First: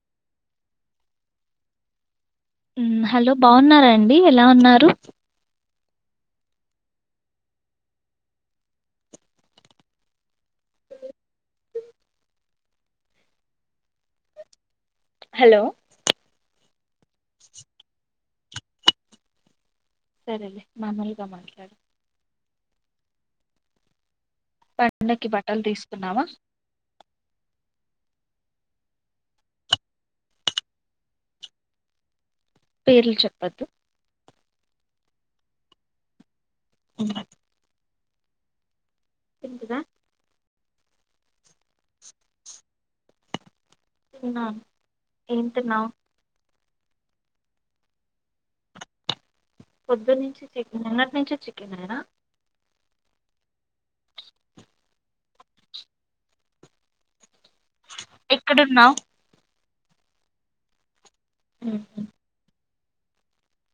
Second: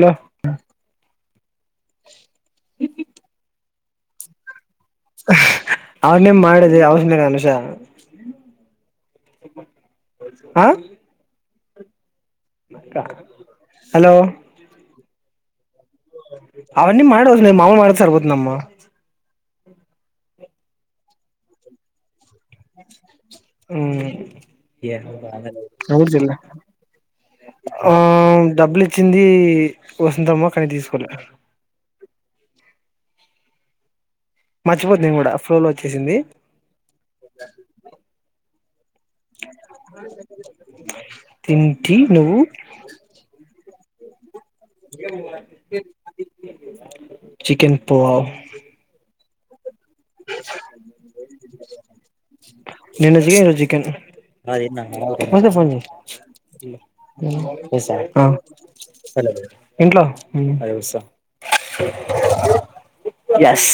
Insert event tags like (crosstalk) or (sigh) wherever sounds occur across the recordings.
Hello hello బాగున్నారాండి ఎలా ఉన్నారు అవన్నీ మాట్లాడకులే అవసరం లేదు అనూష అ హలో హలో అవన్నీ మాట్లాడవచ్చండి మామూలుగా మాట్లాడితే సరిపోతుంది అమ్మ సరే లే మామూలుగా మాట్లాడు హ (unintelligible) పండక్కి బట్టలు తీసుకున్నావా డబ్బులు ఇచ్చింది వస్తుంతమ్మా కానీ తీసుకోలే పేర్లు చెప్పద్దు మర్చిపోతు నేను కూడా ఫ్లోలో వచ్చేసింది తింటివా తిన్టి నువు తిన్న చికెన్ పులావ్ పొద్దు నుంచి చికెన్ నిన్నటి నుంచి చికెన్ నేనా నేన్న తినలే చికెన్ ఆ తిన్న పోతే ఫో (unintelligible) ఈసా ఎక్కడున్నావ్ (unintelligible) ఏంట్లో అసా (inaudible) ఎస్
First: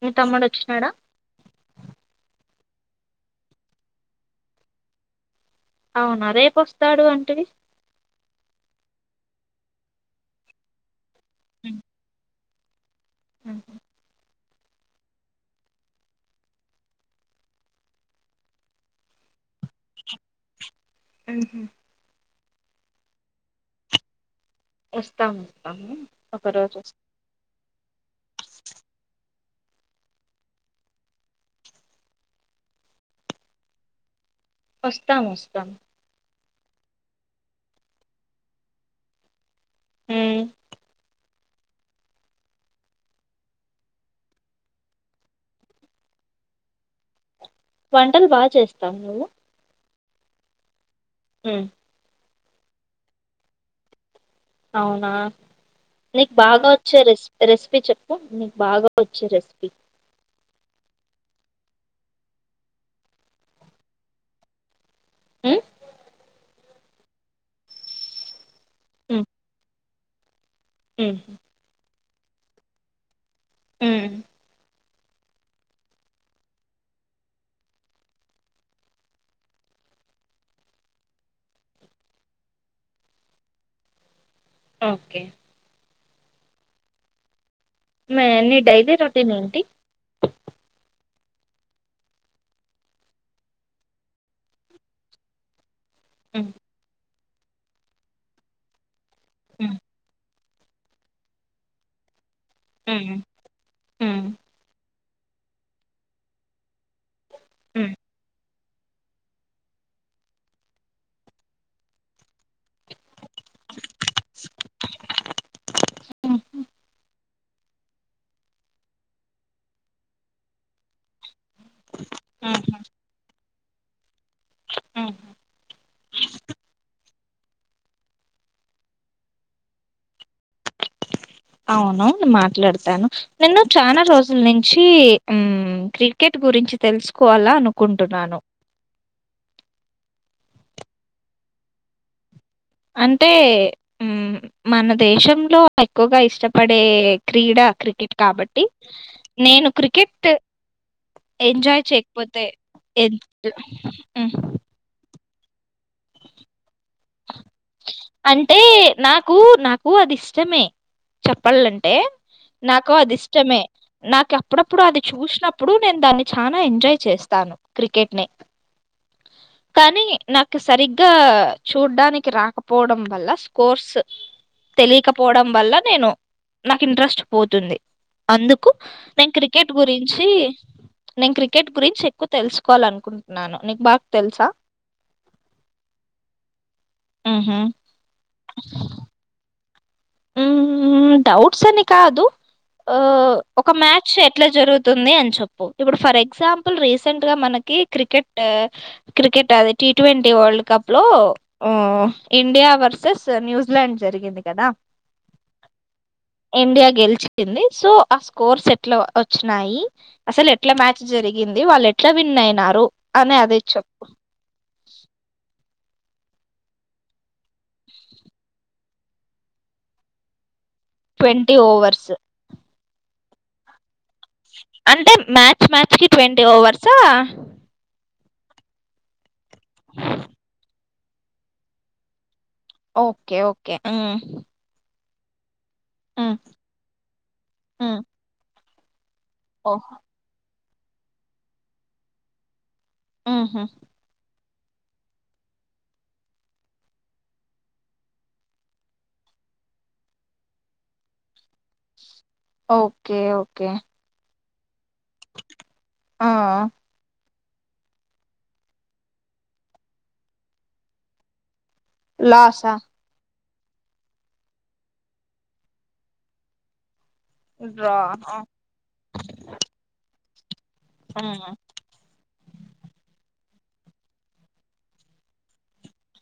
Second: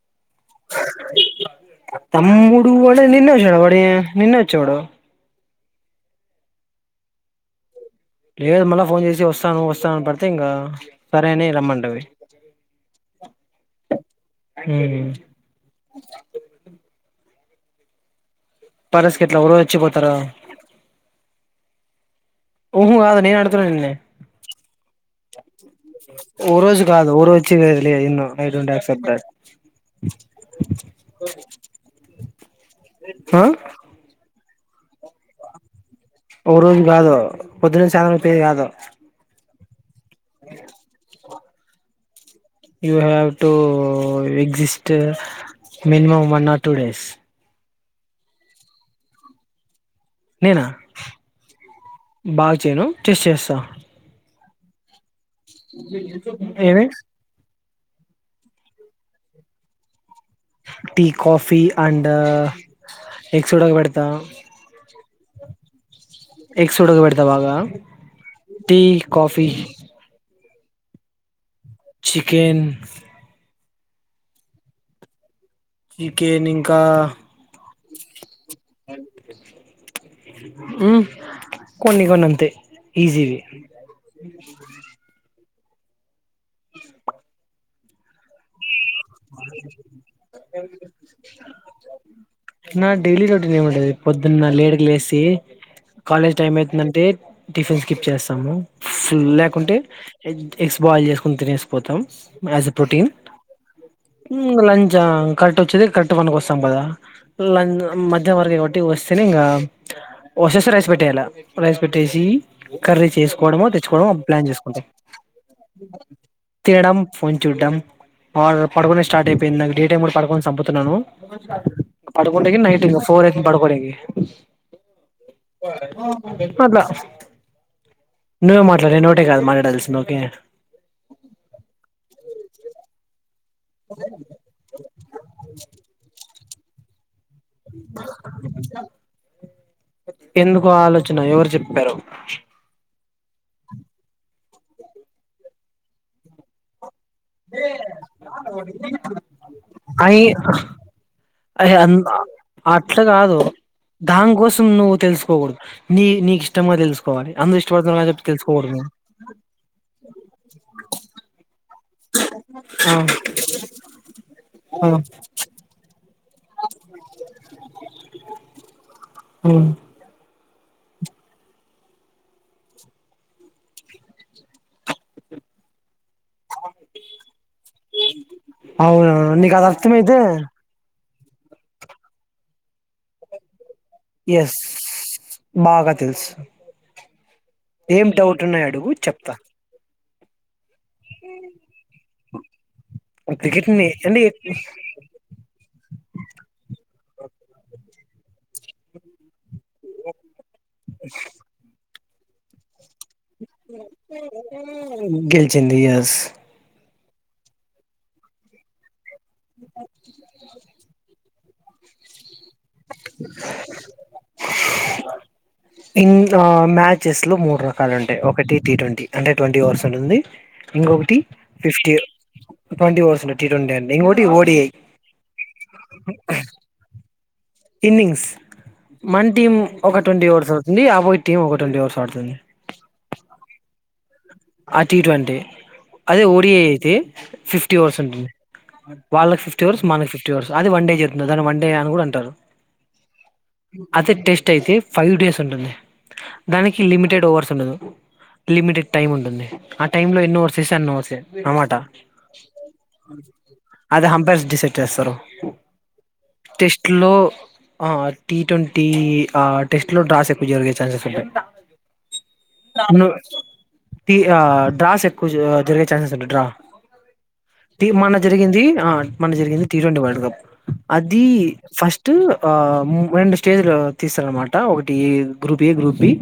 మీ తమ్ముడు వచ్చినాడా వాడ నిన్న వచ్చడ వడ నిన్న వచ్చోడు అవునా రేపుస్తాడు అంటివి. లేదు మళ్ళా ఫోన్ చేసి వస్తాను వస్తాను అని పడితే ఇంకా. సరేని రమ్మంటవి అ అ (unintelligible) పరస్క ఇట్లా ఒరోజు వచ్చిపోతారా. ఊ హా ఊహ అద నేను అడుగుత నిన్న వస్తాము. ఒక ఓ రోజు వస్ కాదు ఓ రోజు తెరు ఏ అయిండు నైట్ ఉండాలి సెప్తారు (unintelligible) హ వస్తాం వస్తాం ఓ రోజు కాదు పొద్దునుంచి సాయంతి కాదు ఊ you have to exist minimum one or two days. వంటలు బాగా చేస్తావు నువ్వు నేనా మ్మ్. బాగా చేయను టెస్ట్ చేస్తా అవునా నీకు బాగా ఏమి వచ్చా రెస్ రెస్ పీ చెప్పు నీకు బాగా వచ్చు recipe tea coffee and eggs ఉడకపెడతాం ఊ ఎగ్స్ ఉడక పెడతా బాగా టీ, కాఫీ ఉ చికెన్ ఊ ఇకే నింకా ఉ కొన్ని కొన్నంతే ఈజీవి ఓకే మె నిడైజీస్ (unintelligible) ఏమి లేవు నా డైలీ రొటీన్ ఏమంటది పొద్దున్న లేడికి లేసి కాలేజ్ హ్మ్ టైమ్ అయితుందంటే టిఫిన్ స్కిప్ చేస్తాము. హ్మ్ లేకుంటే ఎ ఎగ్స్ బాయిల్ చేసుకుని తినేసిపోతాం స్ ప్రోటీన్ హ్మ్ హ్మ్ లంచ్ కరెక్ట్ వచ్చేది కరెక్ట్ వన్కి వస్తాం కదా ల హ్మ్ మధ్యం వర్గ ఒక వస్తేనే ఇంకా వసేస్త రైస్ పెట్టేయాల రైస్ పెట్టేసి కర్రీ చేసుకోవడము తెచ్చుకోవడము ప్లాన్ చేసుకుంటా హుహు తినడం ఫన్ చూటం పాడ పడుకొనే స్టార్ట్ అయిపోయింది నాకు డి టైం కూడా పడుకొని చంపుతున్నాను పదకొండకి ఆహా! నైట్ పోర్ ఎ బడుకడినికి ఆ! అలా నువ్వే మాట్లాడ ఒకటే కాదు మాట్లాడాల్సిన ఓకే అవునువు మాట్లాడతాను నిన్ను చాలా రోజుల నుంచి క్రికెట్ గురించి తెలుసు కోవాల అనుకుంటున్నాను ఎందుకు ఆలోచన ఎవరు చెప్పారు అంటే మన దేశంలో ఎక్కువగా ఇష్టపడే క్రీడా క్రికెట్ కాబట్టి నేను అయి క్రికెట్ అయి ఎంజాయ్ చేయకపోతే అట్లా ఎ కాదు పోడు న తెలుసుకోవాలి అ ఇష్టప అంటే నాకు నాకు అది ఇష్టమే చెప్పాలంటే అే ఆ నాకు అది ఇష్టమే నాకు అప్పుడప్పుడు ఆ అది చూసినప్పుడు నేను దాన్ని చనా ఎంజాయ్ చేస్తాను క్రికెట్ ని కానీ నాకు సరిగ్గా చూడ్డానికి రాక పోవడం వల్ల స్కోర్స్ తెలియకపోవడం వల్ల నేను నాకు ఇంట్రెస్ట్ పోతుంది అందుకు నేను అవునవును నీకు అది క్రికెట్ అర్థమైతే గురించి నేను క్రికెట్ గురించి ఎక్కువ తెలుసుకోవాలనుకుంటున్నాను నీకు బాగా తెలుసా యస్ బాగా తెల్సు ఊహు ఏం డౌట్ ఉన్నాయి అడుగు చెప్తా ఊ ఊ డౌట్స్ అని కాదు ఓ క్రికెట్ ఒక ని మ్యాచ్ అంటే ఎట్లా జరుగుతుంది అని చెప్పు ఇప్పుడు ఫర్ ఎగ్జాంపుల్ రీ సెంట్ గా మనకి క్రికెట్ క్రికెట్ అది టి ట్వంటీ వరల్డ్ కప్ లో హ్ ఇండియా వర్స్ ర్సెస్ న్యూజిలాండ్ జరిగింది. కాదా గెలిచింది. ఎస్ యా గెలిచింది. సో ఆ స్కోర్స్ ఎట్ల వాచ్ చ్చినయి. అసలు ఎట్లా మ్యాచ్ జరిగి గింది. వాళ్ళు ఎట్లా విన్నాయ్ నారు అనే అది చేప్ప ఇన్ ఆ మ్యాచెస్ లో మూడు రకాలు ఉంటాయి. ఒకటి టీ ట్వంటీ అంటే ట్వంటీ ఓవర్స్ ఉంటుంది. ట్వంటీ ఓవర్స్ ట్వంటి ఓవర్స్ ఉంటాయి టి ట్వంటీ అం అంటే మ్యాచ్ మ్యాచ్ కి ట్వంటీ ఓవర్సా ఇన్నింగ్స్ మన టీమ్ ఒక ట్వంటీ ఓవర్స్ అడుతుంది. అపోసిట్ టీం ఒక ట్వంటీ ఓవర్స్ ఆడుతుంది. ఓకే ఓకే హ్ ఆ టి ట్వంటీ అదే ఓడిఐ అయితే ఫిఫ్టీ ఓవర్స్ ఉంటుంది. అ వాళ్లకి ఫిఫ్టీ ఓవర్స్ ఓహో మనకి ఫిఫ్టీ ఓవర్స్ అది వన్ డే జరుగుతుంది. దాని వన్ డే అని కూడా అంటారు. అయితే టెస్ట్ అయితే ఫైవ్ డేస్ ఉంటుంది. దానికి లిమిటెడ్ ఓవర్స్ ఉండదు లిమిటెడ్ టైమ్ ఉం టుంది. ఆ టైం లో ఎన్నీ ఓవర్స్ చేస్తే అన్నీ ఇవే ఓవర్సె అన్నమాట ఓకే ఓకే అది హంపైర్స్ డిసైడ్ చేస్తారు. ఆ టెస్ట్ లో ఆ టీ ట్వంటీ ఆ టెస్ట్ లో డ్రాస్ ఎక్కువ జరిగే ఛాన్సెస్ ఉంటయి. లాస్ ఆ టీ ఆ డ్రాస్ ఎక్కువ జరిగే ఛాన్సెస్ ఉంటాయి. డ్రా టీ డ్రా మొన్న జరిగింది. ఆ మొన్న జరిగింది. టీ ట్వంటీ వరల్డ్ కప్ అది ఫస్ట్ ఆ రెండు స్టేజ్లు తీస్తారన్న మాట ఒకటి group A group B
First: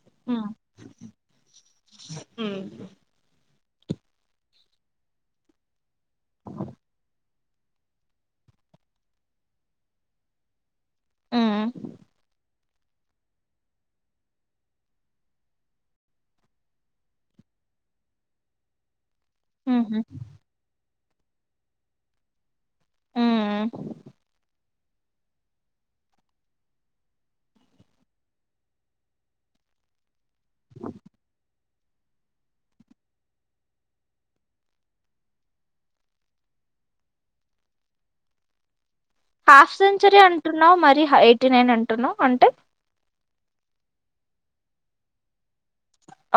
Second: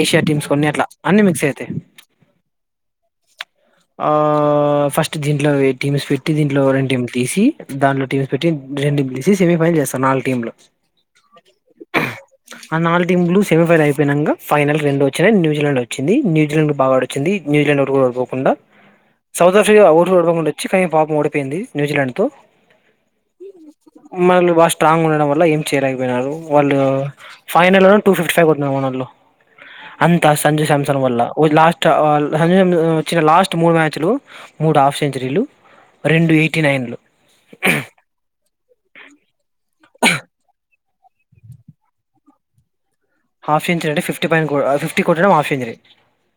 Asia teams కొన్ని అట్ల అన్ని మిక్స్ అయితయి. హు ఆ ఫస్ట్ దీంట్లో వెయిట్ టీమ్స్ పెట్టి దీంట్లో వొరన్ టీమ్ తీసి దానిలో టీమ్స్ పెట్టి డెన్ పిసి సెమీఫైనల్ చేస్తారు ఆల్ టీములో ఆ నాలుగు టీమ్లు సెమీఫైర్ అయిపోయినంక ఫైనల్ రెండు వచ్చినయి. న్యజిలాండ్ వచ్చింది న్యూజిలాండ్ గుడా బా ఆడు వచ్చింది న్యూజిలాండ్ వరకు కూడ పోకుండా సౌదా ఆఫ్రిక ఊవండ వచ్చి పాప్ము ఓడిపోయింది న్యూజిలాండ్ తో మన్లు వాష్ స్ట్రాంగ్ ఉండడం వల్ల ఏం చేయలేకపోయినారు వాళ్ళు ఫైనల్ టూ ఫిఫ్టీ ఫైవ్ కొట్నారు మనోళ్లు అన్ కాదు సంజయ్ సామ్సన్ వల్ళ ఓ లాస్ట్ ట వాల్ హనియందు వచ్చిన లాస్ట్ మూడు మ్యాచ్లు మూడు హాఫ్ సెంచరీలు రెండు ఎయిటీ నైన్లు హాఫ్ సెంచరీ అంటున్నా మరి ఎయిటీ నైన్ అంటున్నా అంటే హాఫ్ంచర అంటే ఫిఫ్ పైన ఫిఫ్టీ కొట్టడం హాఫ్ ఎంచరీ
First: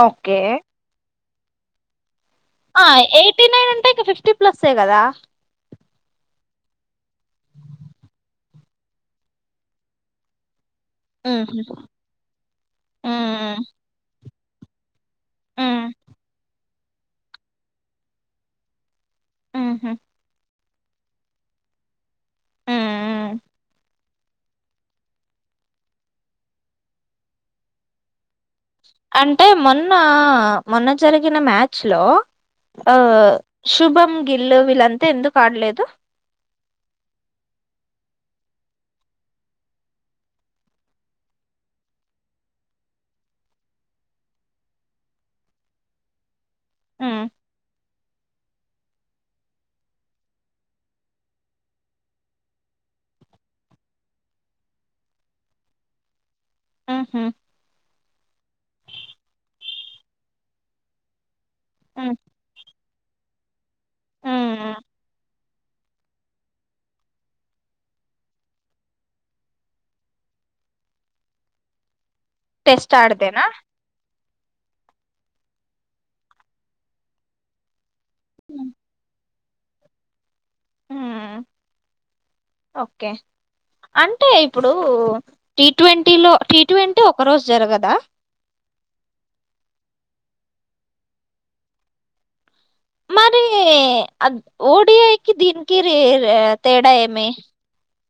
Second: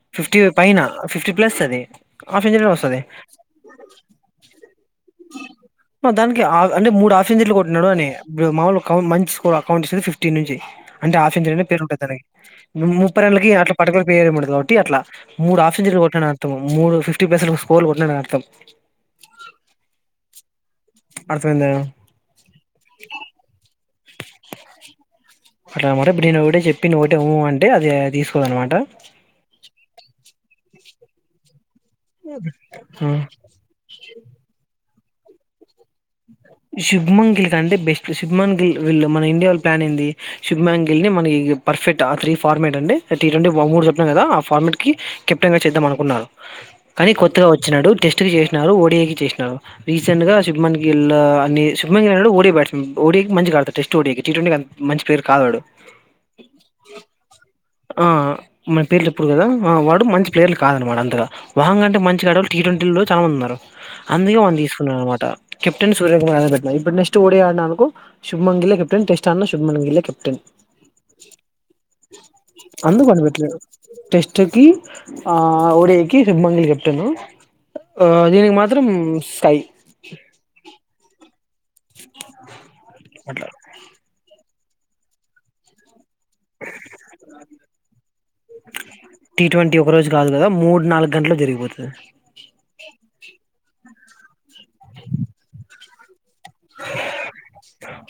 ఓకే ఫిఫ్టీ పైన ఫిఫ్టీ ప్లస్ అది హాఫ్ సెంచరీ ఆ వస్తది ఎయిటీ నైన్ అంటే ఇక ఫిఫ్టీ ప్లస్సే కదా! మొత్తానికి ఆ అంటే ము అట్లెట్ల కొట్టిన్నాడు అని ఇప్పుడు మామూలు కావు మంచి స్కోర్ అకౌంట్ ఇస్తది ఫిఫ్టీన్ నుంచి అంటే ఆఫీన్ ేరుంటాయి తన ముప్పైెలకి అట్లా పటులు పేయరు రోటి అట్లా మూడు హాఫ్ సెంచరీలు కొట్టిన నాను మూడు ఫిఫ్టీ ప్లస్ లా స్కోల్ కొట్టినా నేను అర్థం మ్హా అర్థమైంది ఆ ఉ అట్లా మర నే ఒకటే చెప్పినోటె ఉ అంటే అది ఆ అంటే మొన్న మొన్న జరిగిన స్లో శుభం గిల్లు వీరు అయితే ఎందుకు ఆడలేదు శుభమన్ గిల్ కంటే బెస్ట్ శుభమన్ గిల్ వీల్ళ మన ఇండీయా వాళ్ళ ప్లాన్ ఏంది శుభమంగిల్ ని మనకి పర్ఫెక్ట్ ఆ త్రీ ఫార్మేట్ అంటే టీ ట్వంటీ మూడు చెప్పినం కదా. ఆ ఫార్మేట్ కి కెప్టెన్ గా చేద్దాం అనుకున్నారు. కానీ కొత్తగా వోచ్చినాడు టెస్ట్ స్ట్ కి చేసినారు. ఓ డి ఐ కి చేసినారు రీసెంట్ గా శుభమంగిల్ అన్ని శుభమం గాడు ఓడి బ్యాట్స్మన్ ఓడికి మంచి గా ఆడతాడు టెస్ట్ ఓడికి టీ ట్వంటీకి అంత మంచి ప్లేయర్ కాదు ఆడు ఆ హమ్ ఆ మన పేర్లు చేప్పుడు కదా ఆ వాడు మంచి ప్లేయర్లు కాదు అనమాట అంతగా వాహంగ్ అంటే మంచిగా ఆడోల్ టీ ట్వంటీ ల్లో చాన్ మంది ఉన్నారు అందుకే వానిు తీసుకున్నా అనమాట కెప్టెన్ నీ సూర్యకుమార్ పెట్టినా ఇప్పుడు నెక్స్ట్ ఓడి ఆడిననుకో శుభమన్ గిల్ కెప్టెన్ టెస్ట్ అ శుభమన్ గిల్ ఏ కెప్టెన్ టెస్ట్ అందుకు వాన్ని ఆడదేనా పెట్టలేద్ టెస్ట్ కి ఆ ఓడియకి శుభమంగిల్ కెప్టెను ఆ దీనికి మాత్రం స్ కై అ ఓకే అట్లా అంటే ఇప్పుడు టి ట్వంన్ టీ లో టీ ట్వంటీ ఒక రోజు జరగదా టీ ట్వంటీ ఒక రోజు కాదు కదా మూడు నాలుగు గంటలో జరిగిపోతది మరి ఆగ్ ఓడి ఐకి దీనికి రీ రే తేడా ఏమీ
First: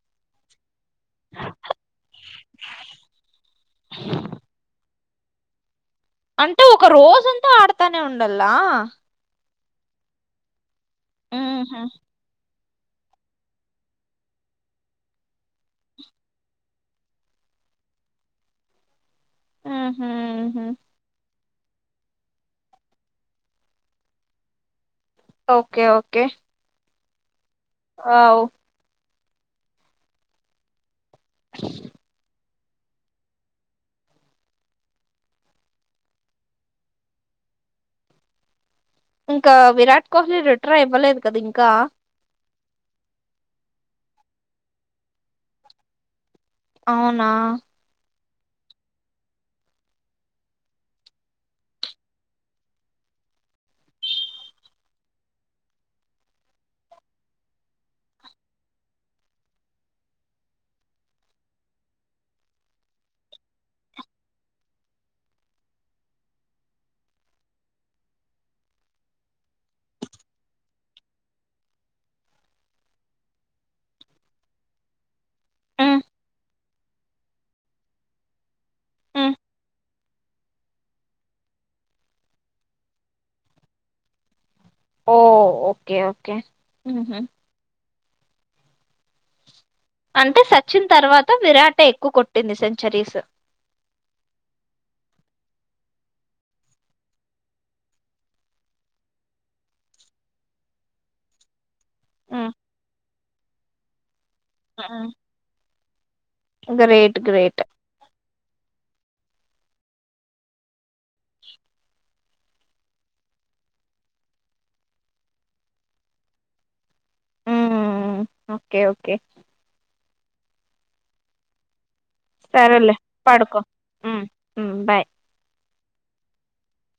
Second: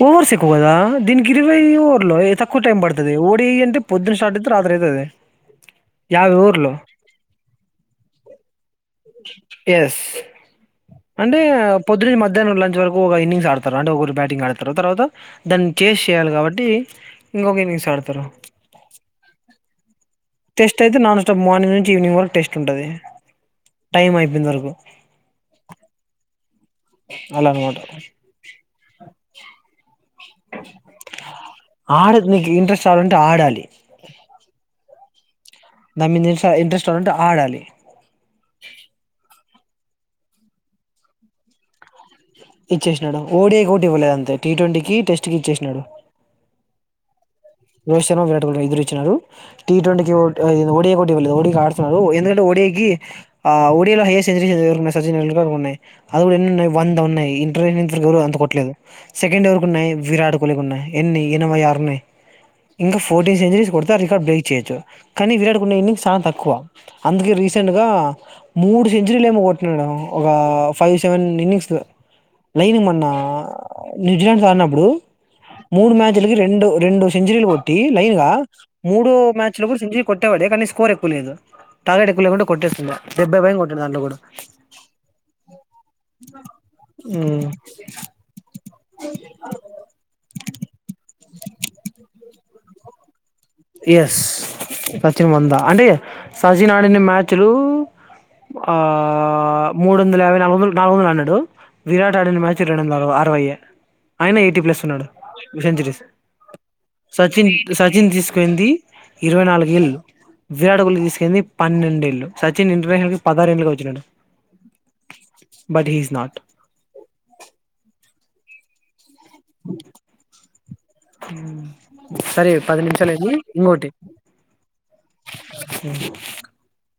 ఓవర్స్ ఎక్కువ గదా దీనికి ఇరవై ఓవర్లు తక్కువ టైం పడుతది ఓడి అంటే పొద్దున్న స్టార్ట్ అయితే రాత్రి అయితది యాభై అంటే ఓవర్లు ఒక రోజంతా ఆడతానే ఉండల్లా ఎస్ అంటే ఉహు పొద్దు నుంచి మధ్యాహ్నం లం టార్ వరకు ఒక ఇన్నింగ్స్ ఆడతారా అంటే ఒకరు బ్యాటింగ్ ఆడతారు తర్వాత దాన్ని చేస్ చేయాలి కాబట్టి ఇంకొక ఇన్నింగ్స్ ఆడతారు ఉహు ఉహు టెస్ట్ అయితే నాన్ స్ త్తం మార్నింగ్ నుంచి ఈవినింగ్ వరకు టెస్ట్ ఉంటది టైం అయిపోయింద వరకు ఓకే ఓకే అలా అనుకుంటరు వావ్ ఆడు నీక్ ఇంట్రెస్ చాలుంటే ఆడాలి దాన్ మీద ఏంస ఇంట్రెస్ట్ ఉంటే ఆడాలి ఇంకా విరాట్ కోహ్లీ రిటర్ అయిపోలేద్ కద ఇంకా ఇచ్చేసినాడ ఓడి ఒకటి ఇవ్వలేదు అంతే టి ట్వంటీ కి టెస్ట్ కి ఇచ్చేసినాడు అవునా రోహిత్ శర్మ విరాట్ కోహిలి ఇద్దరు ఇచ్చినారు టీ ట్వంటీ ఒడియా ఇవ్వలేదు ఒడికి ఆడుతున్నారు ఎందుకంటే ఒడియాకి ఒడియాలో హైయర్ సెంచరీ సచిన్ టెండూల్కర్ కు ఉన్నాయి అది కూడా ఎన్ని ఉన్నాయి వంద ఉన్నాయి ఇ (unintelligible) అంత కొట్టలేదు సెకండ్ ఎవరి ఉన్నాయి విరాట్ కోహ్లీ ఉన్నాయి ఎన్ని ఎనభై ఆరున్నాయి ఇంకా ఫోర్టీన్ సెంచరీస్ కొడితే రికార్డు బ్రేక్ చేయొచ్చు కానీ విరాట్ కోహ్లీ ఇన్నింగ్స్ చాలా తక్కువ అందుకే రీసెంట్ గా మూడు సెంచరీలు ఏమో కొట్టిన్నాడు ఒక ఫైవ్ సెవెన్ ఇన్నింగ్స్ లైనింగ్ మన్న న్యూజిలాండ్ ఆడినప్పుడు మూడు ఉమ్ మ్యాచ్లకి రెండు రెండు సెంచరీలు కొట్టి లైన్ గా మూడు ఉమ్ మ్యాచ్లు కూడా సెంచరీ కొట్టేవాడే కానీ స్కోర్ ఎక్కువ లేదు టార్గెట్ ఎక్కువ లేకుంటె కొట్టేస్తుండే డెబ్బై పై కొంది దాంలో కూడా ఓ ఓకే ఓకే ఉహు (inaudible) అంటే సచిన్ చరీస్ ఎస్ సచిన్ వంద అంటే సచిన్ ఆడిన మ్యాచ్లు ఆ మూడు వందల యాభై నాలుగు వందలు నాలుగు వందలు అనడినాడు విరాట్ అడిన ఉమ్ మచ్ రెండు వందలు అరవయ్య ఆయన ఎయిటీ ప్లస్ ఉన్నాడు ఉమ్ సెంచరీస్ గ్రేట్ సచిన్ ఈ గ్రేట్ ఇప్పుడు సచిన్ తీసు ఏందీ ఇరవై నాలుగు ఏళ్ళు విరాట్ కోహ్లీ తీసుకెలింది పన్నెండేళ్లు సచిన్ ఇంటర్నేషనల్ కి పదహారేండ్లకి వచ్చినాడు but he's not um okay okay (inaudible) సరే పది సరేలే నిమిషాలు అయింది పడుకో ఇంకోటి ఉం ఉం బాయ్ (inaudible)